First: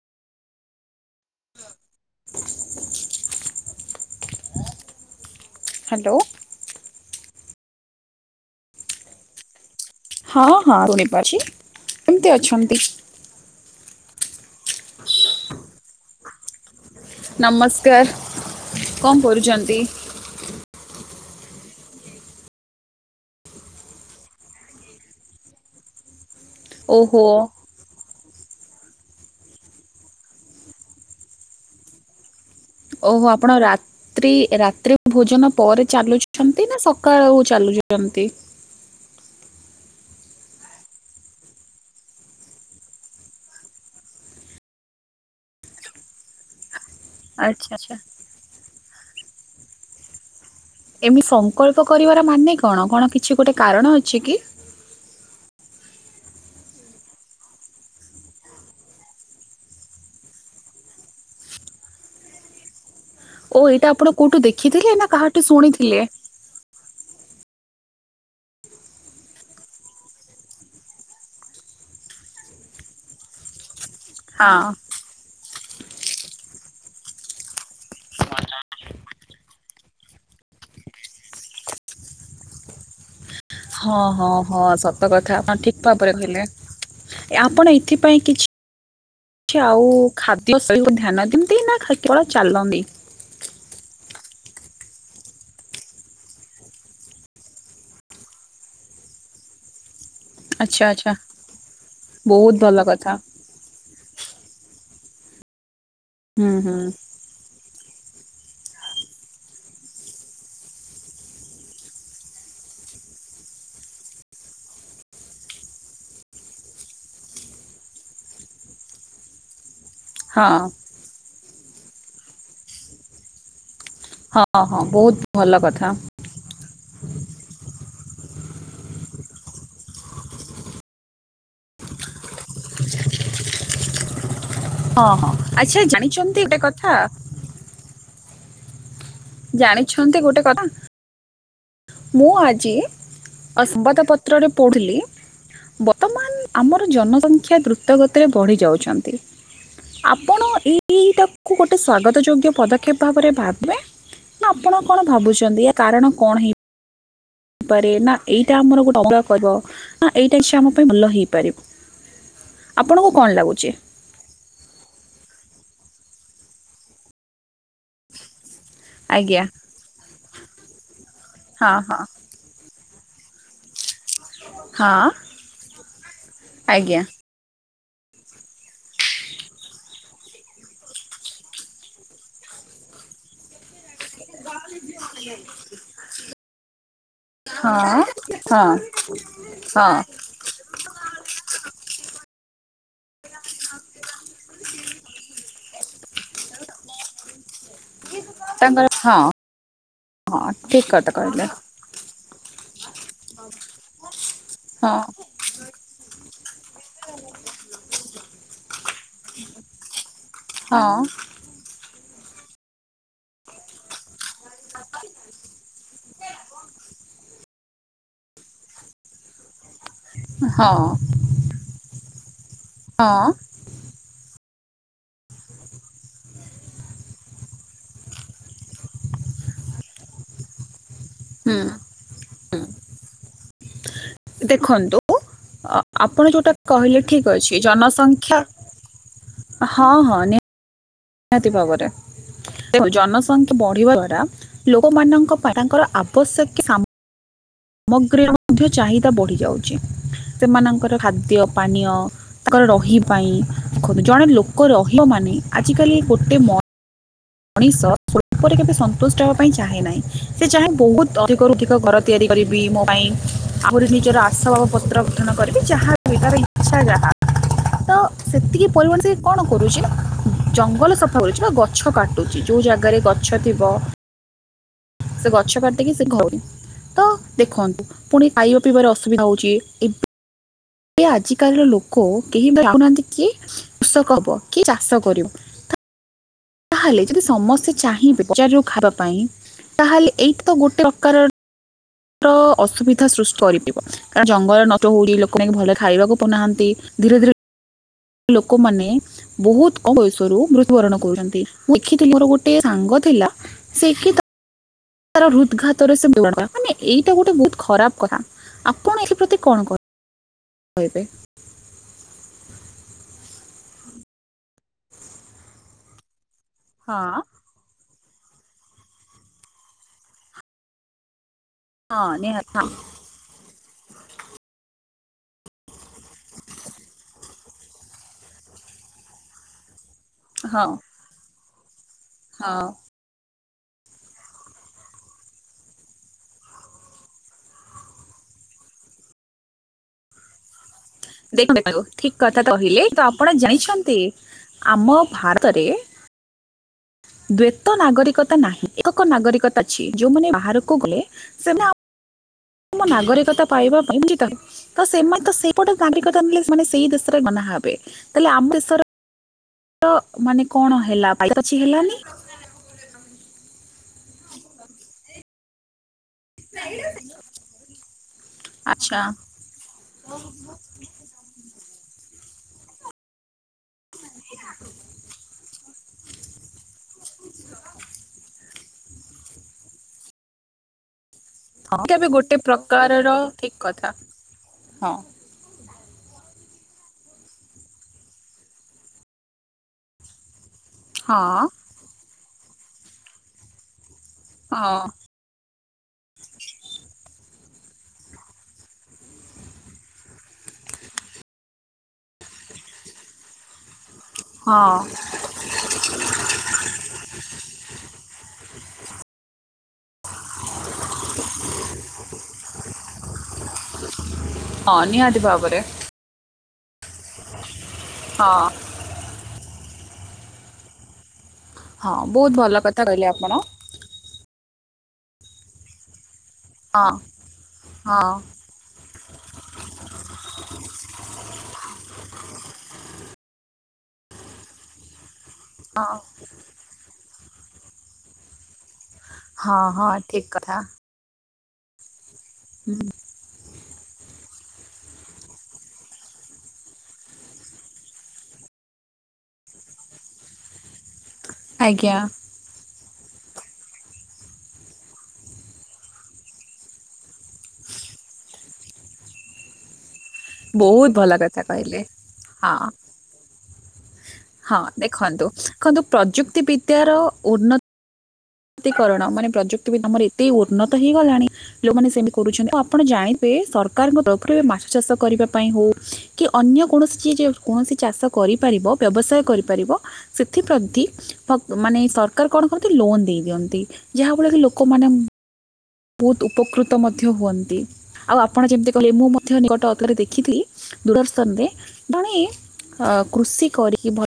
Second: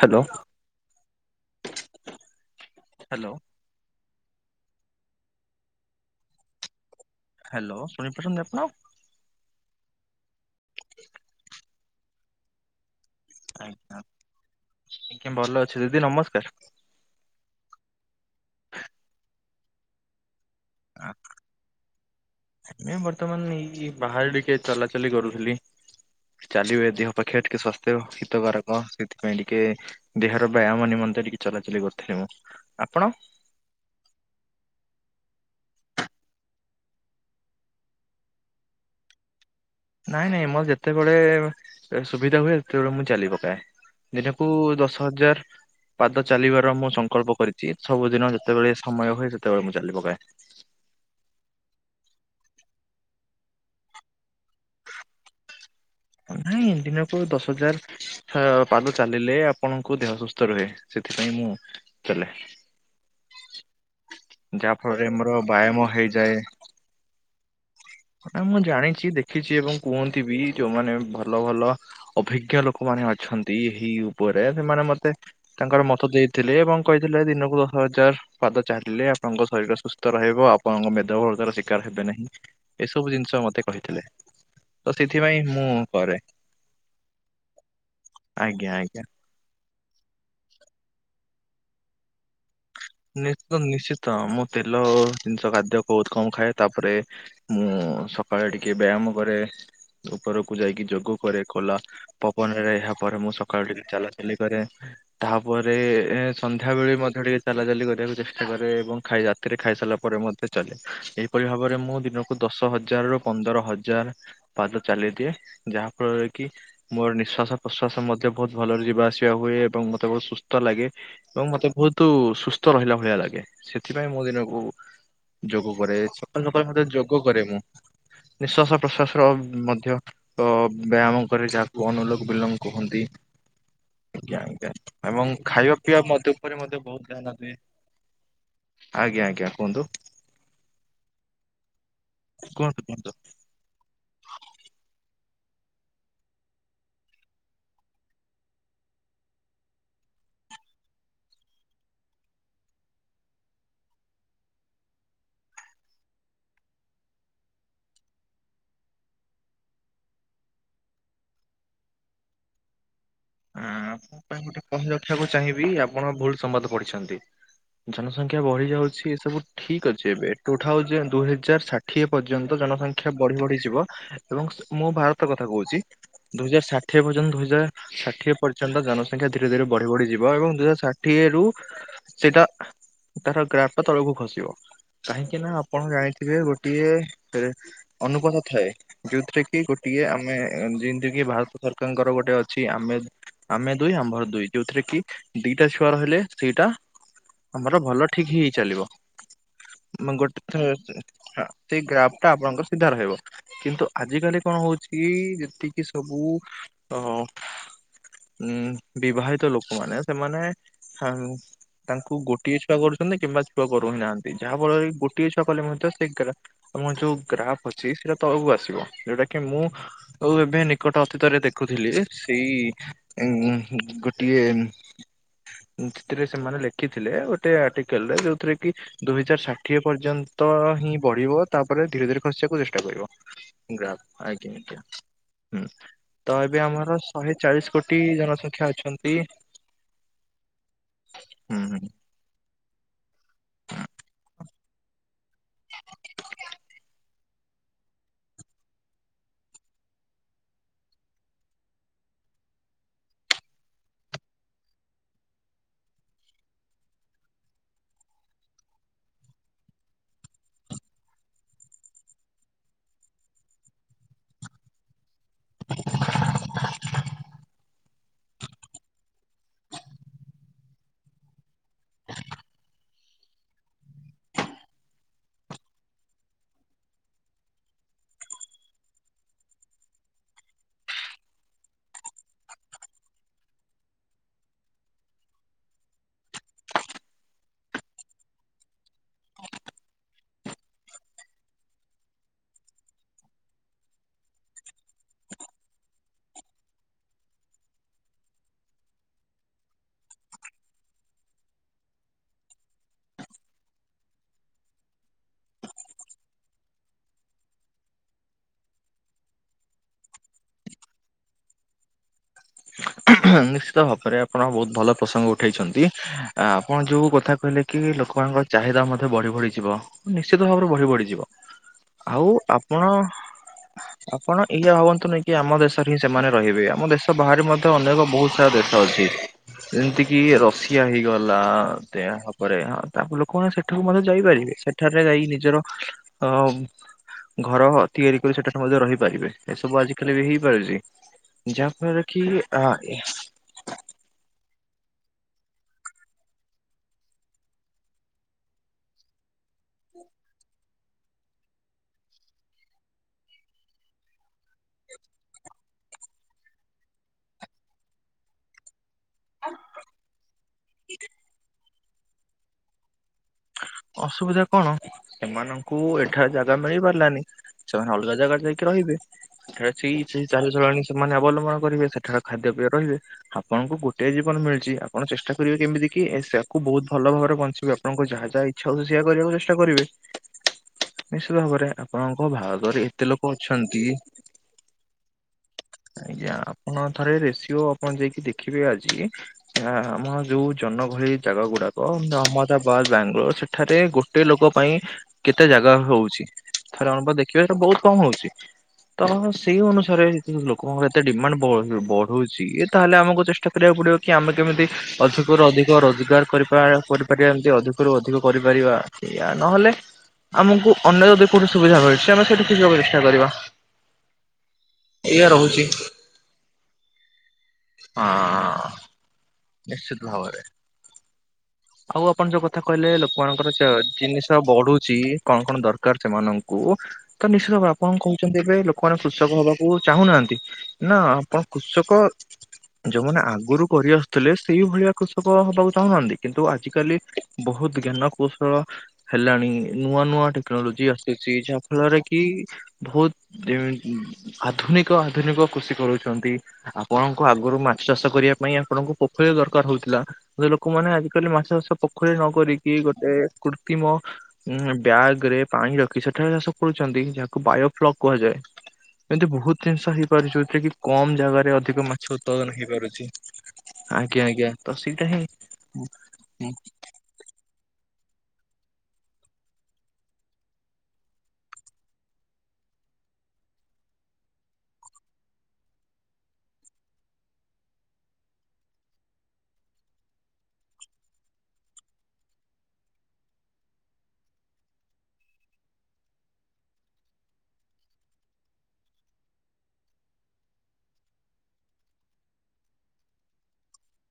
Hello hello. Hello. Hello ଶୁଣିପାରୁଛନ୍ତି ଆପଣ। ହଁ ହଁ ଶୁଣିପାରୁଛି କେମିତି ଅଛନ୍ତି। ଆଜ୍ଞା ଆଜ୍ଞା ଭଲ ଅଛି ଦିଦି ନମସ୍କାର। ନମସ୍କାର କଣ କରୁଛନ୍ତି? ଆ ନାଇଁ ବର୍ତ୍ତମାନ ଏଇଠି ବାହାରେ ଟିକେ ଚଲାଚଲି କରୁଥିଲି। ଚାଲିବେ ଦେହ ଓହୋ ପକ୍ଷେ ଟିକେ ସ୍ୱାସ୍ଥ୍ୟ ହିତକାରକ ସେଥିପାଇ ଟିକେ ଦେହର ବ୍ୟାୟାମ ନିମନ୍ତେ ଟିକେ ଚଲାଚଲି କରିଥିଲି ମୁଁ। ଓହ ଆପଣ ରା ରାତ୍ରି ରାତ୍ରି ଭୋଜନ ପରେ ଚାଲୁଛନ୍ତି ନା ସକାଳୁ ଚାଲୁଛନ୍ତି। ନାଇଁ ନାଇଁ ମୋର ଯେତେବେଳେ ସୁବିଧା ହୁଏ ସେତେବେଳେ ମୁଁ ଚାଲି ପକାଏ। ଦିନକୁ ଦଶ ହଜାର ପାଦ ଚାଲିବାର ମୋ ସଂ ପ୍ରକଳ୍ପ ଆଚ୍ଛା କରିଛି ଆଚ୍ଛା ସବୁଦିନ ଯେତେବେଳେ ସମୟ ହୁଏ ସେତେବେଳେ ମୁଁ ଚାଲି ପକାଏ। ଏମିତି ସଂକଳ୍ପ କରିବାର ମାନେ କଣ କଣ କିଛି ଗୋଟେ କାରଣ ଅଛି କି। ନାଇଁ ଦିନକୁ ଦଶ ହଜାର- ପାଦ ଚାଲିଲେ ଆପଣଙ୍କୁ ଦେହ ସୁସ୍ଥ ରୁହେ ସେଥିପାଇଁ ମୁଁ ଚାଲେ। ଓ ଏଇଟା ଆପଣ କୋଉଠୁ ଯାହା ଦେଖିଥିଲେ ଫଳରେ ନା ଆମର କାହାଠୁ ବ୍ୟାୟାମ ଶୁଣିଥିଲେ। ହେଇଯାଏ ନା ମୁଁ ଜାଣିଛି ଦେଖିଛି ଏବଂ କୁହନ୍ତି ବି ଯୋଉମାନେ ଭଲ ଭଲ ଅଭିଜ୍ଞ ଲୋକମାନେ ଅଛନ୍ତି ଏହି ଉପରେ ହଁ ସେମାନେ ମତେ ତାଙ୍କର ମତ ଦେଇଥିଲେ ଏବଂ କହିଥିଲେ ଦିନକୁ ଦଶ ହଜାର ପାଦ ଚାଲିଲେ ଆପଣଙ୍କ ଶରୀର ସୁସ୍ଥ ରହିବ ଆପଣଙ୍କ ମେଦ ବହୁଳ ତାର ଶିକାର ହେବେ ନାହିଁ। ଏସବୁ ଜିନିଷ ମତେ ହଁ କହିଥିଲେ ହଁ ହଁ ତ ସତ କଥା ସେଥିପାଇଁ ଆପଣ ମୁଁ ଠିକ ଭାବରେ କରେ କହିଲେ। ଆପଣ ଏଥିପାଇଁ କିଛି ଜ୍ଞା ଆଜ୍ଞା। କି ଆଉ ଖାଦ୍ୟ ସହିତ ଧ୍ୟାନ ଯେମତି ନା କେବଳ ଚାଲନ୍ତି। ନିସ୍ତ୍ ନିଶ୍ଚିତ ମୁଁ ତେଲ ଜିନିଷ ଖାଦ୍ୟ ବହୁତ କମ ଖାଏ ତାପରେ ମୁଁ ସକାଳେ ଟିକେ ବ୍ୟାୟାମ କରେ। ଉପରକୁ ଆଚ୍ଛା ଯାଇକି ଆଚ୍ଛା ଯୋଗ କରେ ଖୋଲା ବହୁତ ପବନରେ ଭଲ ଏହା କଥା ପରେ ମୁଁ ସ ସକାଳୁ ଟିକେ ଚାଲାଚଲି କରେ ତାପରେ ଏ ହୁଁ ହୁଁ ସନ୍ଧ୍ୟା ବେଳେ ମଧ୍ୟ ଟିକେ ଚାଲା ଚାଲି କରିବାକୁ ଚେଷ୍ଟା କରେ ଏବଂ ଖାଇ ରାତିରେ ଖାଇସାରିଲା ପରେ ମଧ୍ୟ ଚାଲେ ଏହିପରି ଭାବରେ ମୁଁ ଦିନକୁ କୁ ଦଶ ହଜାର ରୁ ପନ୍ଦର ହଜାର ପାଦ ଚାଲି ଦିଏ ଯାହା ଫଳରେ କି ମୋର ନିଶ୍ଵାସ ପ୍ରସ୍ୱାସ ମଧ୍ୟ ବହୁତ ଭଲରେ ଯିବାଆସିବା ହୁଏ ଏବଂ ତେ ବହୁତ ହଁ ସୁସ୍ଥ ଲାଗେ ଏବଂ ମତେ ବହୁତ ସୁସ୍ଥ ରହିଲା ଭଳିଆ ଲାଗେ। ସେଥିପାଇଁ ମୁଁ ହଁ ଦିନକୁ ହଁ ବହୁତ ଭଲ ଯୋଗ କଥା କରେ ସକାଳୁ ସକାଳୁ ମତେ ଯୋଗ କରେ ମୁଁ। ନିଃଶ୍ଵାସ ପ୍ରଶ୍ଵାସ ର ମଧ୍ୟ ଅ ବ୍ୟାୟାମ କରେ ଯାହାକୁ ଅନୁଲୋକ ବିଲମ କୁହନ୍ତି ଆଜ୍ଞା ଆଜ୍ଞା। ହଁ ହଁ ଏବଂ ଖାଇବା ଆଚ୍ଛା ପିଇବା ମଧ୍ୟ ଉପ ଜାଣିଛନ୍ତି ଗୋଟେ ଉପରେ ମଧ୍ୟ କଥା ବହୁତ ଧ୍ୟାନ ଦିଏ ଆଜ୍ଞା ଆଜ୍ଞା। କୁହନ୍ତୁ ଜାଣିଛନ୍ତି ଗୋଟେ କଥା। ମୁଁ ଆଜି କୁହନ୍ତୁ କୁହନ୍ତୁ। ଅ ସମ୍ବାଦ ପତ୍ର ରେ ପଢ଼ୁଲି ବର୍ତ୍ତମାନ ଆମର ଜନସଂଖ୍ୟା ଦ୍ରୁତଗତିରେ ବଢି ଯାଉଛନ୍ତି। ଆପଣ ଏଇଟାକୁ ଗୋଟେ ସ୍ୱାଗତ ଯୋଗ୍ୟ ପଦକ୍ଷେପ ଭାବରେ ଭାବେ ନା ଆପଣ କଣ ଭାବୁଛନ୍ତି କାରଣ କଣ ହେଇ ପାରେ ନା ଏଇଟା ଆମର ଗୋଟେ ଅା [unintelligible] ଏଇଟା ଛି ଆମ ପାଇଁ ଭଲ ହେଇପାରିବ। ଆପଣଙ୍କୁ କଣ ଆ ଲାଗୁଛି। ଆପଣଙ୍କ ପାଇଁ ଗୋଟେ କହି ରଖିବାକୁ ଚାହିଁବି ଆପଣ ଭୁଲ ସମ୍ବାଦ ପଢିଛନ୍ତି ଜନସଂଖ୍ୟା ବଢି ଯାଉଛି ଏ ସବୁ ଆଜ୍ଞା ଠିକ ଅଛି ଟୁ ଥାଉସେଣ୍ଡ ଦୁଇ ହଜାର ହଁ ହଁ ଷାଠିଏ ପର୍ଯ୍ୟା ନ୍ତ ଜନସଂଖ୍ୟା ବଢି ବଢି ଯିବ। ଏବଂ ମୁଁ ହଁ ଭାରତ କଥା କହୁଛି ଦୁଇ ହଜାର ଷାଠିଏ ଆଜ୍ଞା ପର୍ଯ୍ୟନ୍ତ ଦୁଇ ହଜାର ଷା ଷାଠିଏ ପର୍ଯ୍ୟନ୍ତ ଜନସଂଖ୍ୟା ଧୀରେ ଧୀରେ ବଢି ବଢି ଯିବ ଏବଂ ଦୁଇ ହଜାର ଷାଠିଏ ରୁ ସେଇଟା ତାର ଗ୍ରାଫଟ ତଳକୁ ଖସିବ। କାହିଁକି ନା ଆପଣ ଜାଣିଥିବେ ଗୋଟିଏ ରେ ହଁ ଅନୁପଦ ହଁ ଥାଏ ଯୋଉଥିରେ କି ହଁ ଗୋଟିଏ ଆମେ ଅ ଯେମିତି କିି ଭାରତ ସରକାରଙ୍କର ଗୋଟେ ଅଛି ଆମେ ଆମେ ଦୁଇ ଆମ୍ଭର ଦୁଇ ଯୋଉଥିରେ କି ଦିଟା ଛୁଆ ରହିଲେ ସେଇଟା ଆମର ଭଲ ଠିକ ହେଇ ତାଙ୍କର ଚାଲିବ। ହଁ ମ ଗୋଟେ ହଁ ତ ହ ଠିକ କଥା ହଁ କହିଲେ ସେଇ ଗ୍ରାଫ ଟା ଆପଣଙ୍କର ସିଧା ରହିବ। କିନ୍ତୁ ଆଜ କାଲି କଣ ହଁ ହଉଛି ଯେତିକି ସବୁ ଅ ଉଁ ବିବାହିତ ଲୋକମାନେ ସେମାନେ ହଁ ସାଂସ ତାଙ୍କୁ ଗୋଟିଏ ଛୁଆ କରୁଛନ୍ତି କିମ୍ବା ଛୁଆ କରୁ ହି ନାହାନ୍ତି ଯାହା ଫଳରେ କି ଗୋଟିଏ ଛୁଆ କଲେ ମଧ୍ୟ ସେ ଗ୍ରା ତମ ଯୋଉ ଗ୍ରାଫ୍ ଅଛି ସେଇଟା ତଳକୁ ଆସିବ ଯୋଉଟା କି ମୁଁ ଆଉ ଏବେ ହଁ ନିକଟ ଅତୀତରେ ଦେଖୁଥିଲି ସେଇ ହଁ ଉଁ ଗୋଟ୍ ଟିଏ ସେଥିରେ ସେମାନେ ଲେଖିଥିଲେ ଗୋଟେ ଆର୍ଟିକାଲରେ ଯୋଉଥିରେ କି ଦୁଇ ହଜାର ଷାଠିଏ ପର୍ଯ୍ୟନ୍ତ ହିଁ ବଢିବ ହୁଁ ତାପରେ ଧୀରେ ଧୀରେ ଖସିବାକୁ ହୁଁ ଚେଷ୍ଟା କରିବ ଗ୍ରାଫ୍। ଦେଖନ୍ତୁ ଆପଣ ତ ଯୋଉଟା ଏବେ ଆମର କହିଲେ ଶହେ ଠିକ ଅଛି। ଏଇ ଚାଳିଶ କୋଟି ଜନସଂଖ୍ୟା ଅଛନ୍ତି ହଁ ହଁ ନିହା ହାତି ହୁଁ ହୁଁ ଭାବରେ ଜନସଂଖ୍ୟା ବଢିବା ଦ୍ଵାରା ଲୋକମାନଙ୍କ ବା ତାଙ୍କର ଆବଶ୍ୟକୀୟ ସାମ ମୋଗ୍ରୀର ମଧ୍ୟ ଚାହିଦା ବଢି ଯାଉଚି ସେମାନଙ୍କର ଖାଦ୍ୟ ପାନୀୟ ତାଙ୍କର ରହି ପାଇଁ କୁହନ୍ତୁ ଜଣେ ଲୋକ ରହିବ ମାନେ ଆଜିକାଲି ଗୋଟେ ମ ମଣିଷ ଶୋଳ୍ପରେ କେବେ ସନ୍ତୁଷ୍ଟ ହେବା ପାଇଁ ଚାହେଁ ନାହିଁ ସେ ଚାହେଁ ବୋହୁତ ଅଧିକରୁ ଅଧିକ ଘର ତିଆରି କରିବି ମୋ ପାଇଁ ଆହୁରି ନିଜର ଆସବାବ ପତ୍ର ଗଠନ କରିବି ଯାହାବି ତା ଇଛା ଜାହା ତ ସେତିକି ପରିବର୍ତ୍ତେ କଣ କରୁଚି ନା ଜଙ୍ଗଲ ସଫା କରୁଚି ବା ଗଛ କାଟୁ କାଟୁଚି ଯୋଉ ଜାଗାରେ ଗଛ ଥିବ ସେ ଗଛ କାଟିକି ସେ ଘର ତ ଦେଖନ୍ତୁ ପୁଣି ଖାଇବା ପିଇବାର ଅସୁବିଧା ହଉଚି। ଆଜି କାଲିର ଲୋକ କେହି ଚାହୁନାହାନ୍ତି କି କୃଷକ ହବ କି ଚାଷ କରିବ। ତାହେଲେ ଯଦି ସମସ୍ତେ ଚାହିଁବେ ବଜାରୁ ଖାଇବା ପାଇଁ ତାହେଲେ ଏଇଟି ତ ଗୋଟେ ପ୍ରକାର ଅସୁବିଧା ସୃଷ୍ଟି କରିପାରିବ କାରଣ ଜଙ୍ଗଲ ନଷ୍ଟ ହଉଚି ଲୋକମାନେକ ଭଲ ଖାଇବାକୁ ପଉନାହାନ୍ତି ଧୀରେ ଧୀରେ ଲୋକମାନେ। ବୋହୁତ କମ୍ ବୟସରୁ ମୃତ୍ୟୁବରଣ କରୁଚନ୍ତି ମୁଁ ଦେଖିଥିଲି ମୋର ଗୋଟେ ସାଙ୍ଗ ଥିଲା ଶିଖିତ ତାର ହୃଦ୍ଘାତରେ ସେ ମରିଗଲା ଏଇଟା ଗୋଟେ ବୋହୁତ ଖରାପ କଥା ଆପଣ ଏଥି ପ୍ରତି କଣ କହିବେ। କହିବେ ନିଶ୍ଚିତ ଭାବରେ ଆପଣ ବୋହୁତ ଭଲ ପ୍ରସଙ୍ଗ ଉଠେଇଚନ୍ତି ଆପଣ ହଁ ଯୋଉ କଥା କହିଲେ କି ଲୋକମାନଙ୍କର ଚାହିଦା ମଧ୍ୟ ବଢ଼ି ବଢ଼ିଯିବ ନିଶ୍ଚିତ ଭାବରେ ବଢ଼ି ବଢ଼ିଯିବ। ହଁ ଆଉ ନିହାତି ହଁ ଆପଣ। ଆପଣ ଏଆ ଭାବଅନ୍ତୁନିଁ କି ଆମ ଦେଶରେ ହିଁ ସେମାନେ ରହିବେ ଆମ ଦେଶ ବାହାରେ ମଧ୍ୟ ଅନେକ ବୋହୁତ ସାରା ଦେଶ ଅଛି ଯେମିତି କିି ହଁ ରଷିଆ ହେଇଗଲା। ହଁ [unintelligible] ତା ଲୋକମାନେ ସେଠାକୁ ମଧ୍ୟ ଯାଇପାରିବେ ସେଠାରେ ଯାଇ ନିଜର ଅ ଘର ତିଆରି କରି ସେଠାରୁ ମଧ୍ୟ ରହିପାରିବେ ଏସବୁ ଆଜିିକାଲି ବି ହେଇପାରୁଚି। ଦେଖନ୍ତୁ ଠିକ କଥା କହିଲେ ତ ଆପଣ ଜାଇଛନ୍ତି ଆମ ଭାରତରେ ଦ୍ଵେତ ନାଗରିକତା ନାହିଁ ଏକକ ନାଗରିକତା ଅଛି ଯୋଉମାନେ ବାହାରକୁ ଗଲେ ସେମାନେ ଆମ ନାଗରିକତା ପାଇବା ପାଇଁ [unintelligible] ତ ସେମାନେ ତ ସେଇପଟେ ନାଗରିକତା ନେଲେ ସେ ସେଇ ଦେଶରେ ମନା ହବେ ତାହେଲେ ଆମ ଦେଶର ମାନେ କଣ ହେଲା ପାଛି ହେଲାନି। ଅସୁବିଧା କଣ କୁ ଏଠାରେ ଜାଗା ମିଳି ପାରିଲାନି ସେମାନେ ଅଲଗା ଜାଗାରେ ଯାଇକି ରହିବେ ଆଚ୍ଛା ଏରେ ସେ ଚଳଣି ସେମାନେ ଅବଲମ୍ବନ କରିବେ ସେଠାରେ ଖାଦ୍ୟପେୟ ରହିବେ। ଆପଣଙ୍କୁ ଗୋଟାଏ ଜୀବନ ମିଳିଚି ଆପଣ ଚେଷ୍ଟା କରିବେ କେମିତି କି ସେୟକୁ ବୋହୁତ ଭଲ ଭାବରେ ବଞ୍ଚିବେ ଆପଣଙ୍କୁ ଯାହା ଯାହା ଇଛା ହଉଚି ସେୟା କରିବାକୁ ଚେଷ୍ଟା କରିବେ। ନିଶ୍ଚିତ ଭାବରେ ହଁ ଏଇଟା ବି ଆପଣଙ୍କ ଗୋଟେ ଭାରତରେ ପ୍ରକାରର ଏତେ ଲୋକ ଠିକ ଅଛନ୍ତି। କଥା ହଁ ଆଜ୍ଞା ଆପଣ ଥରେ ରେସିଓ ଆପଣ ଯାଇକି ଦେଖିବେ ଆଜି ହାଁ ଆମ ଯୋଉ ଜନଗହଳି ହଁ ଜାଗା ଗୁଡାକ ଅହମ୍ମଦାବାଦ ବାଙ୍ଗାଲୋର ସେଠାରେ ଗୋଟେ ଲୋକ ପାଇଁ ହଁ କେତେ ଜାଗା ହୋଉଚି ଥରେ ଅନୁଭ ଦେଖିବେତ ବୋହୁତ କମ ହୋଉଚି। ତ ସେଇ ଅନୁସାରେ ଲୋକଙ୍କର ଏତେ ଡିମାଣ୍ଡ ବଢୁଚି ତାହେଲେ ଆମକୁ ଚେଷ୍ଟା କରିବାକୁ ପଡିବ। କି ଆମେ କେମିତି ହଁ ଅଧିକରୁ ଅଧିକ ରୋଜଗାର କରି କରିପାରିବା ଏମିତି ଅଧିକ ଅଧିକରୁ ଅଧିକ କରିପାରିବା ଏୟା ନହେଲେ ଆମକୁ ଅନ୍ୟ ଯଦି କୋଉଠି ସୁବିଧା ମିଳଚି ଆମେ ସେଇଠି ରହିବାକୁ ଚେଷ୍ଟା କରିବା। ହଁ ନିହାତୀ ଏଇଆ ଭାବରେ। ରହୁଛି ହଁ ନିଶ୍ଚିତ ଭାବରେ। ହଁ ଆଉ ଆପଣ ବହୁତ ଯୋଉ ଭଲ କଥା କହିଲେ ଆପଣ ଲୋକମାନଙ୍କର ଜିନିଷ ବଢୁଚି କଣ କଣ ଦରକାର ସେମାନଙ୍କୁ। କୁ ହଁ ତ ନିଶ୍ଚିତ ଭାବରେ ଆପଣ ହଁ କହୁଚନ୍ତି ଏବେ ଲୋ ଲୋକ ମାନେ କୃଷକ ହବାକୁ ଚାହୁଁନାହାନ୍ତି ନା ଆପଣ କୃଷକ ଯୋଉମାନେ ଆଗରୁ କରି ଆସୁଥିଲେ ସେଇଭଳିଆ କ୍ରୁଷ କ ହବାକୁ ହଁ ଚାହୁଁନାହାନ୍ତି କିନ୍ତୁ ଆଜିିକାଲି ବୋହୁତ ଜ୍ଞାନ କୌଶଳ ହେଲାଣି ହଁ ହଁ ନୂଆ ନୂଆ ଠିକ କଥା ଟେକ୍ନୋଲୋଜି ଆସିଛି ଯାହା ଫଳରେ କି ହୁଁ ବହୁତ ଯେ ଆଧୁନିକ ଆଧୁନିକ କୃଷି କରୁଛନ୍ତି। ଆପଣଙ୍କୁ ଆଗରୁ ମାଛ ଚାଷ କରିବା ପାଇଁ ଆପଣଙ୍କୁ ପୋଖରୀ ଦରକାର ହଉଥିଲା ଲୋକମାନେ ଆଜି କାଲି ମାଛ ଚାଷ ଆଜ୍ଞା ପୋଖରୀ ରେ ନ କରିକି ଗୋଟେ କୃତ୍ରିମ ଉଁ ବ୍ୟାଗ ରେ ପାଣି ରଖି ସେଠାରେ ଚାଷ କରୁଛନ୍ତି ଯାହାକୁ ବାୟୋ ଫ୍ଲକ୍ କୁହାଯାଏ। ଏମତି ବହୁତ ଜିନିଷ ହେଇପାରୁଛି ଯୋଉଥିରେ କି ବହୁତ ଭଲ କମ କଥା ଜାଗାରେ କହିଲେ ଅଧିକ ମାଛ ହଁ ଉତ୍ପାଦନ ହେଇପାରୁଛି। ଆଜ୍ଞା ଆଜ୍ଞା ହଁ ତ ସେଇଟା ହିଁ ଦେଖନ୍ତୁ ଦେଖନ୍ତୁ ହୁଁ ପ୍ରଯୁକ୍ତି ହୁଁ ବିଦ୍ୟାର ଉନ୍ନତି ତିକରଣ ମାନେ ପ୍ରଯୁକ୍ତି ବି ଆମର ଏତେ ଉନ୍ନତ ହେଇଗଲାଣି ଲୋକମାନେ ସେମିତି କରୁଛନ୍ତି ଆ ଆପଣ ଜାଣିବେ ସରକାରଙ୍କ ତରଫରୁ ଏ ମାଛ ଚାଷ କରିବା ପାଇଁ ହଉ କି ଅନ୍ୟ କୌଣସି ଯିଏ ଯେ କୌଣସି ଚାଷ କରିପାରିବ ବ୍ୟବସାୟ କରିପାରିବ ସେଥିପ୍ରତି ମାନେ ସରକାର କଣ କରନ୍ତି ଲୋନ ଦେଇ ଦିଅନ୍ତି ଯାହାଫଳ କି ଲୋକମାନେ ବହୁତ ଉପକୃତ ମଧ୍ୟ ହୁଅନ୍ତି। ଆଉ ଆପଣ ଯେମିତି କହିଲେ ମୁଁ ମଧ୍ୟ ନିକଟ ଅତରେ ଦେଖିଥିଲି ଦୂରଦର୍ଶନରେ ଜଣେ ଅ କୃଷି କରିକି ଭଲ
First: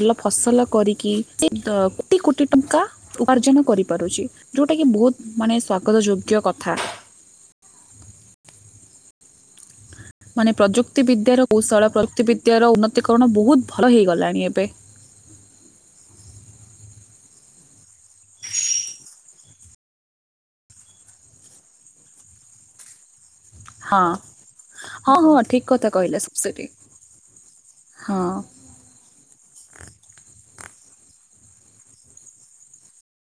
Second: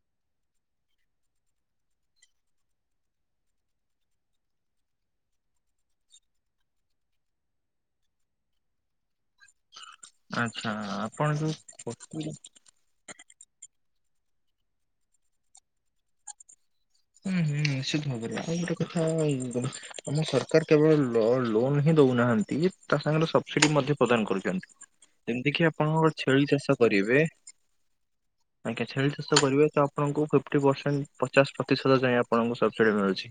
ଭଲ ଫସଲ କରିକି କୋଟି କୋଟି ଟଙ୍କା ଉପାର୍ଜନ କରିପାରୁଛି ଯୋଉଟା କି ବହୁତ୍ ମାନେ ସ୍ଵାଗତ ଯୋଗ୍ୟ କଥା। ମାନେ ଆଚ୍ଛା ପ୍ରଯୁକ୍ତି ଆପଣ ବିିଦ୍ୟାର ଯୋଉ କୌଶଳ କହୁଥିଲେ ପ୍ରଯୁକ୍ତିିବିଦ୍ୟାର ଉନ୍ନତିକରଣ ବହୁତ ଭଲ ହେଇଗଲାଣି ଏବେ। ହୁଁ ହୁଁ ନିଶ୍ଚିତ ଭାବରେ ଆଉ ଗୋଟେ କଥା [unintelligible] ଆମ ସରକାର କେବଳ ଲ- ଲୋନ ହିଁ ଦଉନାହାନ୍ତି ତା ସାଙ୍ଗରେ ସ ସେଠି ମଧ୍ୟ ହଁ ପ୍ରଦାନ କରୁଛନ୍ତି ହଁ ହଁ ଯେମିତି ଠିକ କିି କଥା ଆପଣଙ୍କ କହିଲେ ଛେଳି ସବସିଡି ଚାଷ କରିବେ ହଁ। ଆଜ୍ଞା ଛେଳି ଚାଷ କରିବେ ତ ଆପଣଙ୍କୁ ଫିଫ୍ଟି ପରସେଣ୍ଟ ପଚାଶ ପ୍ରତିଶତ ଯାଏ ଆପଣଙ୍କୁ ସବସିଡି ମିଳୁଛି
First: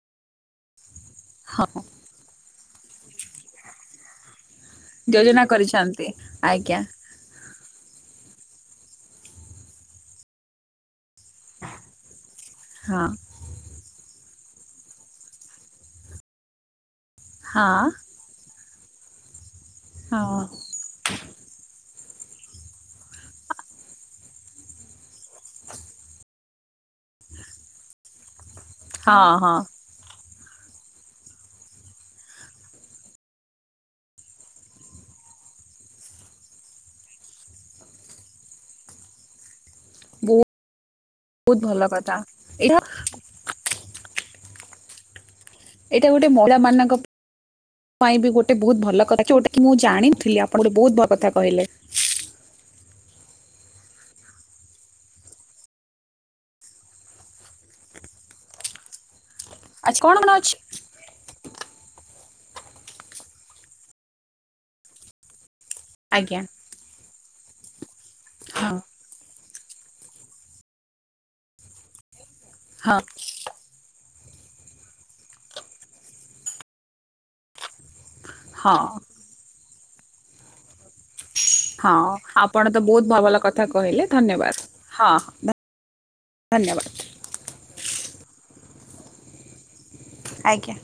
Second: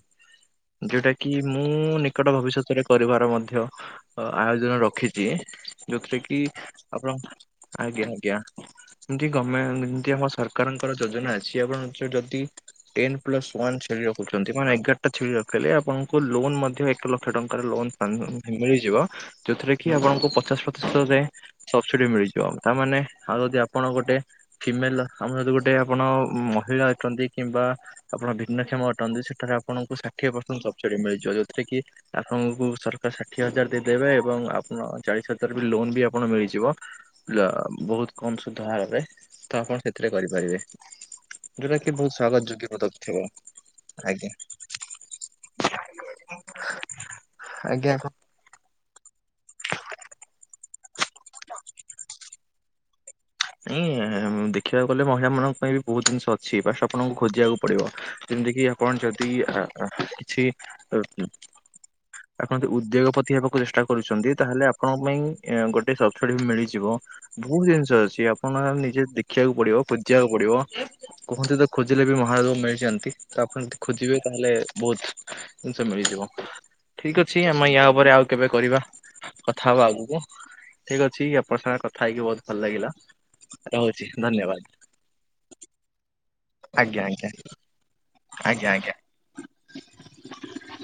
ଯୋଉଟା କି ମୁଁ ହଁ ନିକଟ ଭବିଷ୍ୟତରେ କରିବାର ମଧ୍ୟ ଆୟୋଜନ ର ରଖିଛି ଯୋଜନା କରିଛନ୍ତି ଯୋଉଥିରେ କି ଆଜ୍ଞା ଆପଣ ଆଜ୍ଞା ଆଜ୍ଞା। ଏମିତି ଗମେ ଯେମତି ଆମ ସରକାରଙ୍କର ଯୋଜନା ଅଛି ଆପଣ ଯଦି ହଁ ଟେନ ପ୍ଲସ ୱାନ୍ ଛେଳି ରଖୁଛନ୍ତି ମେ ଏଗାରଟା ଛେଳି ରଖେଇଲେ ଆପଣଙ୍କୁ ଲୋନ ମଧ୍ୟ ଲକ୍ଷ ଟଙ୍କା ର ହଁ ଲୋନ୍ ପାନ-ମିଳିଯିବ ଯୋଉଥିରେ କି ହଁ ଆପଣଙ୍କୁ ପଚାଶ ପ୍ରତିଶତ ଯାଏଁ ସବସିଡି ମିଳିଯିବ ଆଉ ତାମାନେ ଆଉ ଯଦି ଆପଣ ଗୋଟେ ଫିମେଲ ଆମର ଯତି ଗୋଟେ ଆପଣ ମହିଳା ଅଛନ୍ତି କିମ୍ବା ଆପଣ ଭିନ୍ନକ୍ଷମ ଅଟନ୍ତି ହଁ ସେଠାରେ ହଁ ଆପଣଙ୍କୁ ଷାଠିଏ ପରସଣ୍ଟ ସବସିଡି ମିଳିଯିବ ଯେଉଥିରେ କି ଆପଣଙ୍କୁ ସରକାର ଷାଠିଏ ହଜାର ଦେଇଦେବେ ଏବଂ ଆପଣ ଚାଳିଶ ହଜାର ବି ଲୋନ ବି ଆପଣ ମିଳିଯିବ ବହୁତ କମ ସୁଧ ହାରରେ ତ ଆପଣ ସେଥିରେ ବହୁ- କରିପାରିବେ। ବହୁତ ଯେଉଟା ଭଲ କି କଥା ବହୁତ ସ୍ଵାଗତ ଯୋଗ୍ୟ ଏଇଟା ପଦକ ଥିବ ଆଜ୍ଞା। ଏଇଟା ଗୋଟେ ମହିଳା ମାନଙ୍କ ଆଜ୍ଞା କ ପାଇଁ ବି ଗୋଟେ ଗୋଟା ବହୁ ଭଲ କଥାଉଟା ମୁଁ ଜାଣିଥିଲି ଆପଣ ଗୋଟେ ବହୁତ ଭଲ କଥା କହିଲେ। ଏଁ ଦେଖିବାକୁ ଗଲେ ମହିଳା ମାନଙ୍କ ପାଇଁ ବି ବହୁତ ଜିନିଷ ଅଛି ବାଷ୍ଟ ଆପଣଙ୍କୁ ଖୋଜିବାକୁ ପଡିବ ଯେମିତି କିି ଆପଣ ଯଦି ଆଚ୍ଛା କଣ କଣ କିଛି ଅଛି ଆପଣ ଯଦି ଉଦ୍ୟୋଗପତି ହେବାକୁ ଚେଷ୍ଟା କରୁଛନ୍ତି ତାହେଲେ ଆପଣଙ୍କ ପାଇଁ ଗୋଟେ ସବସିଡି ଆଜ୍ଞା ମିଳିଯିବ ବହୁତ ଜିନିଷ ଅଛି ଆପଣ ହଁ ନିଜେ ଦେଖିବାକୁ ପଡିବ ଖୋଜିବାକୁ ପଡିବ କୁହନ୍ତି ତ ଖୋଜିଲେ ବି ମହାଦେବ ହଁ ମିଳିଯାନ୍ତି ତାକୁ ଆପଣ ଯଦି ଖୋଜିବେ ତାହେଲେ ବହୁତ ଜିନିଷ ମିଳିଯିବ ଠିକ ଅଛି ଆମେ ୟା ଉପରେ ଆଉ କେବେ ହଁ କରିବା କଥା ହବା ଆଗକୁ ଠିକ ଅଛି ଆପଣଙ୍କ ସାଙ୍ଗେ ହଁ କଥା ହେଇକି ବହୁତ ଭଲ ଆପଣ ତ ଲାଗିଲା ବହୁତ ଭବଲ କଥା କ କହିଲେ ଧନ୍ୟବାଦ ହଁ ହଁ ଧନ୍ୟ- ଧନ୍ୟବାଦ୍। ଆଞା ଆଞା ଆଜ୍ଞା ଆଜ୍ଞା। ଆଜ୍ଞା।